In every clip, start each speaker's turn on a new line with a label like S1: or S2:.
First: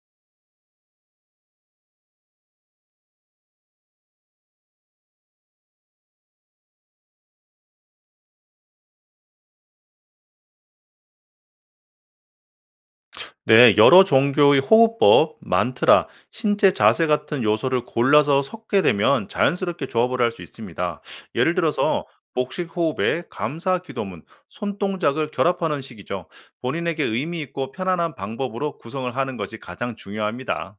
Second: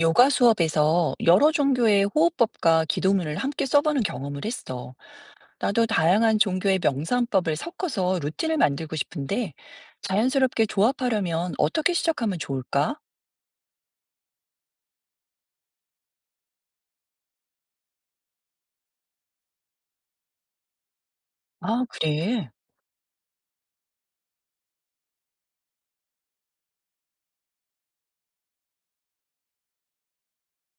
S1: 요가 수업에서 여러 종교의 호흡법과 기도문을 함께 써보는 경험을 했어. 나도 다양한 종교의 명상법을 섞어서 루틴을 만들고 싶은데 자연스럽게 조합하려면 어떻게 시작하면 좋을까?
S2: 네, 여러 종교의 호흡법, 만트라, 신체 자세 같은 요소를 골라서 섞게 되면 자연스럽게 조합을 할 수 있습니다. 예를
S1: 아,
S2: 들어서
S1: 그래.
S2: 복식 호흡에 감사 기도문, 손동작을 결합하는 식이죠. 본인에게 의미 있고 편안한 방법으로 구성을 하는 것이 가장 중요합니다.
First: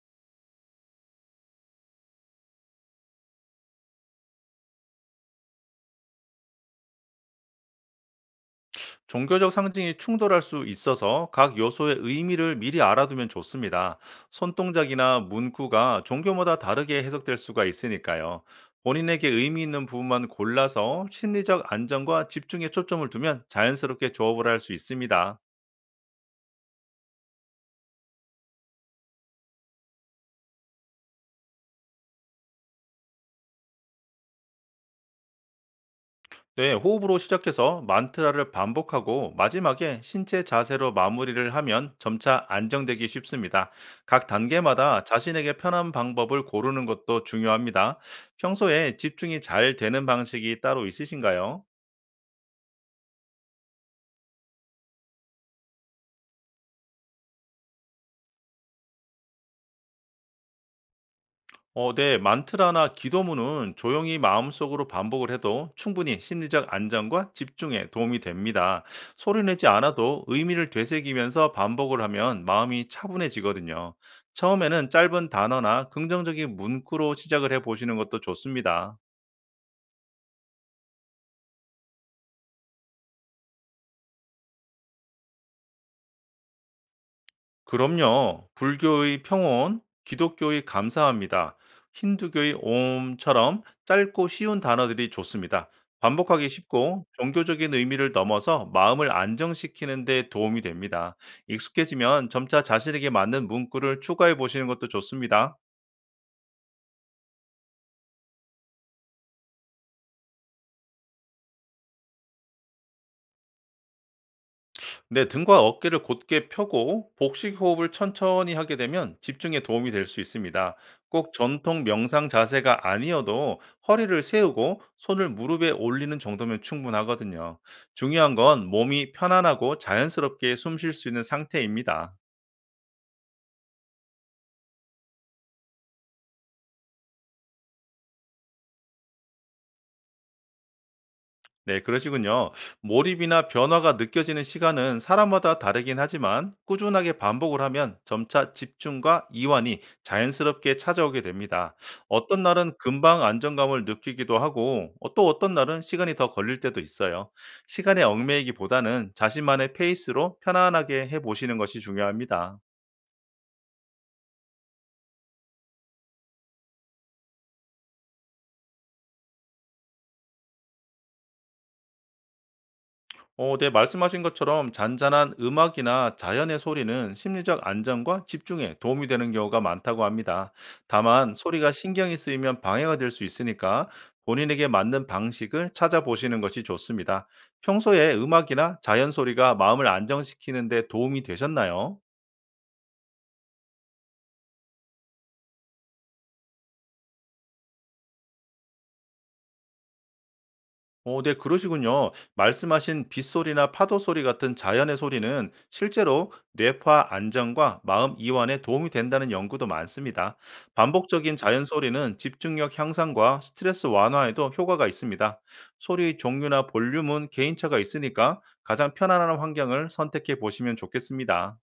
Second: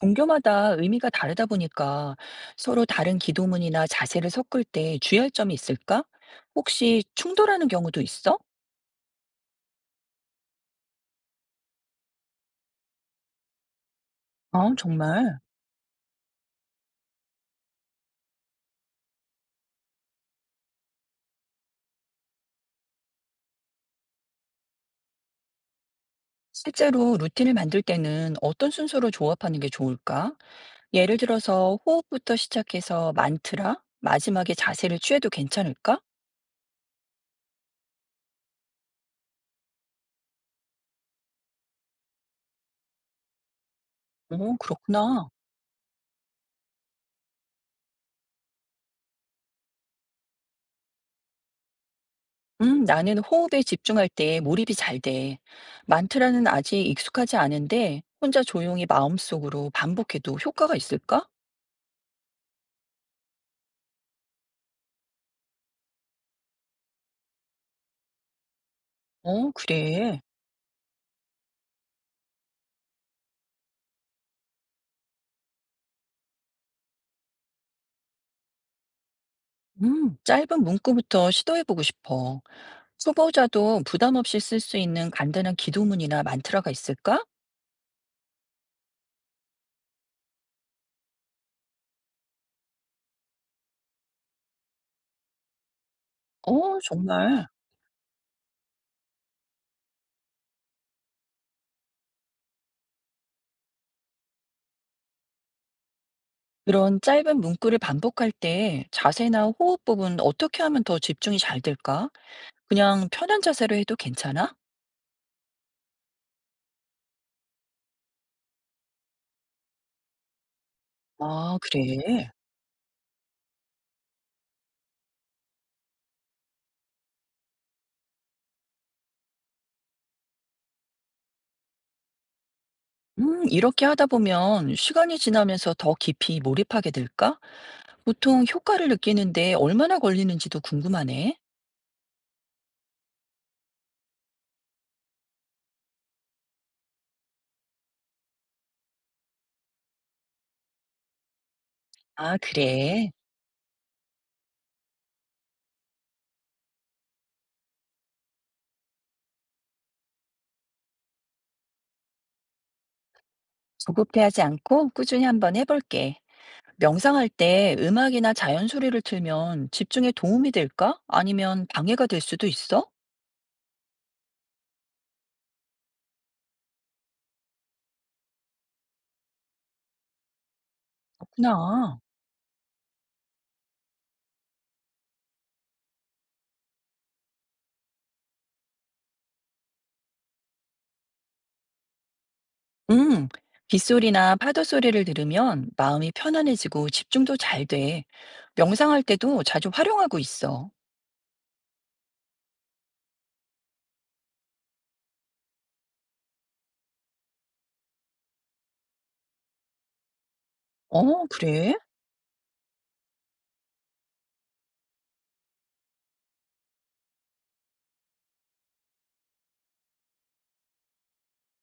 S1: 종교마다 의미가 다르다 보니까 서로 다른 기도문이나 자세를 섞을 때 주의할 점이 있을까? 혹시 충돌하는 경우도 있어?
S2: 종교적 상징이 충돌할 수 있어서 각 요소의 의미를 미리 알아두면 좋습니다.
S1: 아,
S2: 손동작이나
S1: 정말.
S2: 문구가 종교마다 다르게 해석될 수가 있으니까요. 본인에게 의미 있는 부분만 골라서 심리적 안정과 집중에 초점을 두면 자연스럽게 조업을 할 수 있습니다.
S1: 실제로 루틴을 만들 때는 어떤 순서로 조합하는 게 좋을까? 예를 들어서 호흡부터 시작해서 만트라, 마지막에 자세를 취해도 괜찮을까?
S2: 네, 호흡으로 시작해서 만트라를 반복하고 마지막에 신체 자세로 마무리를 하면 점차 안정되기 쉽습니다. 각
S1: 어,
S2: 단계마다
S1: 그렇구나.
S2: 자신에게 편한 방법을 고르는 것도 중요합니다. 평소에 집중이 잘 되는 방식이 따로 있으신가요?
S1: 나는 호흡에 집중할 때 몰입이 잘 돼. 만트라는 아직 익숙하지 않은데 혼자 조용히 마음속으로 반복해도 효과가 있을까?
S2: 네. 만트라나 기도문은 조용히 마음속으로 반복을 해도 충분히 심리적 안정과 집중에 도움이 됩니다. 소리
S1: 어,
S2: 내지
S1: 그래.
S2: 않아도 의미를 되새기면서 반복을 하면 마음이 차분해지거든요. 처음에는 짧은 단어나 긍정적인 문구로 시작을 해 보시는 것도 좋습니다.
S1: 짧은 문구부터 시도해보고 싶어. 초보자도 부담 없이 쓸 수 있는 간단한 기도문이나 만트라가 있을까?
S2: 그럼요. 불교의 평온, 기독교의 감사합니다, 힌두교의 옴처럼 짧고 쉬운 단어들이 좋습니다. 반복하기
S1: 어,
S2: 쉽고
S1: 정말.
S2: 종교적인 의미를 넘어서 마음을 안정시키는 데 도움이 됩니다. 익숙해지면 점차 자신에게 맞는 문구를 추가해 보시는 것도 좋습니다.
S1: 그런 짧은 문구를 반복할 때 자세나 호흡 부분 어떻게 하면 더 집중이 잘 될까? 그냥 편한 자세로 해도 괜찮아?
S2: 네, 등과 어깨를 곧게 펴고 복식 호흡을 천천히 하게 되면 집중에 도움이 될 수 있습니다. 꼭
S1: 아,
S2: 전통 명상
S1: 그래.
S2: 자세가 아니어도 허리를 세우고 손을 무릎에 올리는 정도면 충분하거든요. 중요한 건 몸이 편안하고 자연스럽게 숨 쉴 수 있는 상태입니다.
S1: 이렇게 하다 보면 시간이 지나면서 더 깊이 몰입하게 될까? 보통 효과를 느끼는데 얼마나 걸리는지도 궁금하네.
S2: 네, 그러시군요. 몰입이나 변화가 느껴지는 시간은 사람마다 다르긴 하지만 꾸준하게 반복을 하면 점차 집중과 이완이 자연스럽게 찾아오게 됩니다.
S1: 아,
S2: 어떤 날은
S1: 그래.
S2: 금방 안정감을 느끼기도 하고 또 어떤 날은 시간이 더 걸릴 때도 있어요. 시간에 얽매이기보다는 자신만의 페이스로 편안하게 해보시는 것이 중요합니다.
S1: 조급해하지 않고 꾸준히 한번 해볼게. 명상할 때 음악이나 자연 소리를 틀면 집중에 도움이 될까? 아니면 방해가 될 수도 있어?
S2: 네, 말씀하신 것처럼 잔잔한 음악이나 자연의 소리는 심리적 안정과 집중에 도움이 되는 경우가 많다고 합니다. 다만, 소리가
S1: 그렇구나.
S2: 신경이 쓰이면 방해가 될 수 있으니까 본인에게 맞는 방식을 찾아보시는 것이 좋습니다. 평소에 음악이나 자연 소리가 마음을 안정시키는 데 도움이 되셨나요?
S1: 음, 빗소리나 파도 소리를 들으면 마음이 편안해지고 집중도 잘 돼. 명상할 때도 자주 활용하고 있어.
S2: 오, 네, 그러시군요. 말씀하신 빗소리나 파도 소리 같은 자연의 소리는 실제로 뇌파 안정과 마음 이완에 도움이 된다는 연구도 많습니다.
S1: 어,
S2: 반복적인 자연
S1: 그래?
S2: 소리는 집중력 향상과 스트레스 완화에도 효과가 있습니다. 소리 종류나 볼륨은 개인차가 있으니까 가장 편안한 환경을 선택해 보시면 좋겠습니다.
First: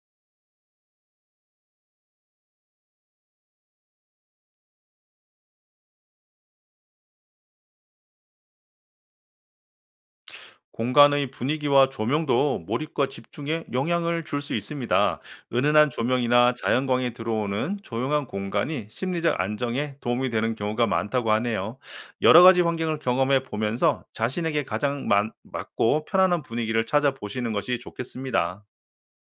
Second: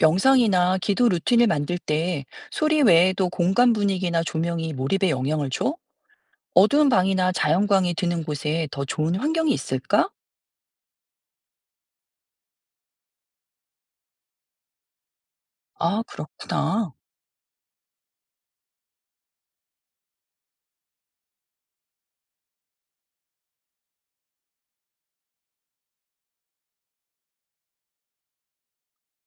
S1: 명상이나 기도 루틴을 만들 때 소리 외에도 공간 분위기나 조명이 몰입에 영향을 줘? 어두운 방이나 자연광이 드는 곳에 더 좋은 환경이 있을까?
S2: 공간의 분위기와 조명도 몰입과 집중에 영향을 줄 수 있습니다. 은은한
S1: 아,
S2: 조명이나
S1: 그렇구나.
S2: 자연광이 들어오는 조용한 공간이 심리적 안정에 도움이 되는 경우가 많다고 하네요. 여러 가지 환경을 경험해 보면서 자신에게 가장 맞고 편안한 분위기를 찾아보시는 것이 좋겠습니다.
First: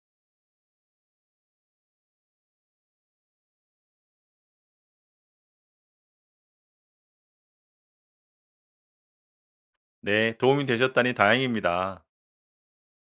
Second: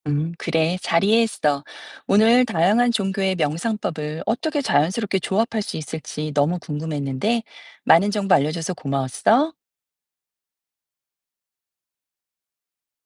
S1: 그래. 잘 이해했어. 오늘 다양한 종교의 명상법을 어떻게 자연스럽게 조합할 수 있을지 너무 궁금했는데 많은 정보 알려줘서 고마웠어.
S2: 네, 도움이 되셨다니 다행입니다.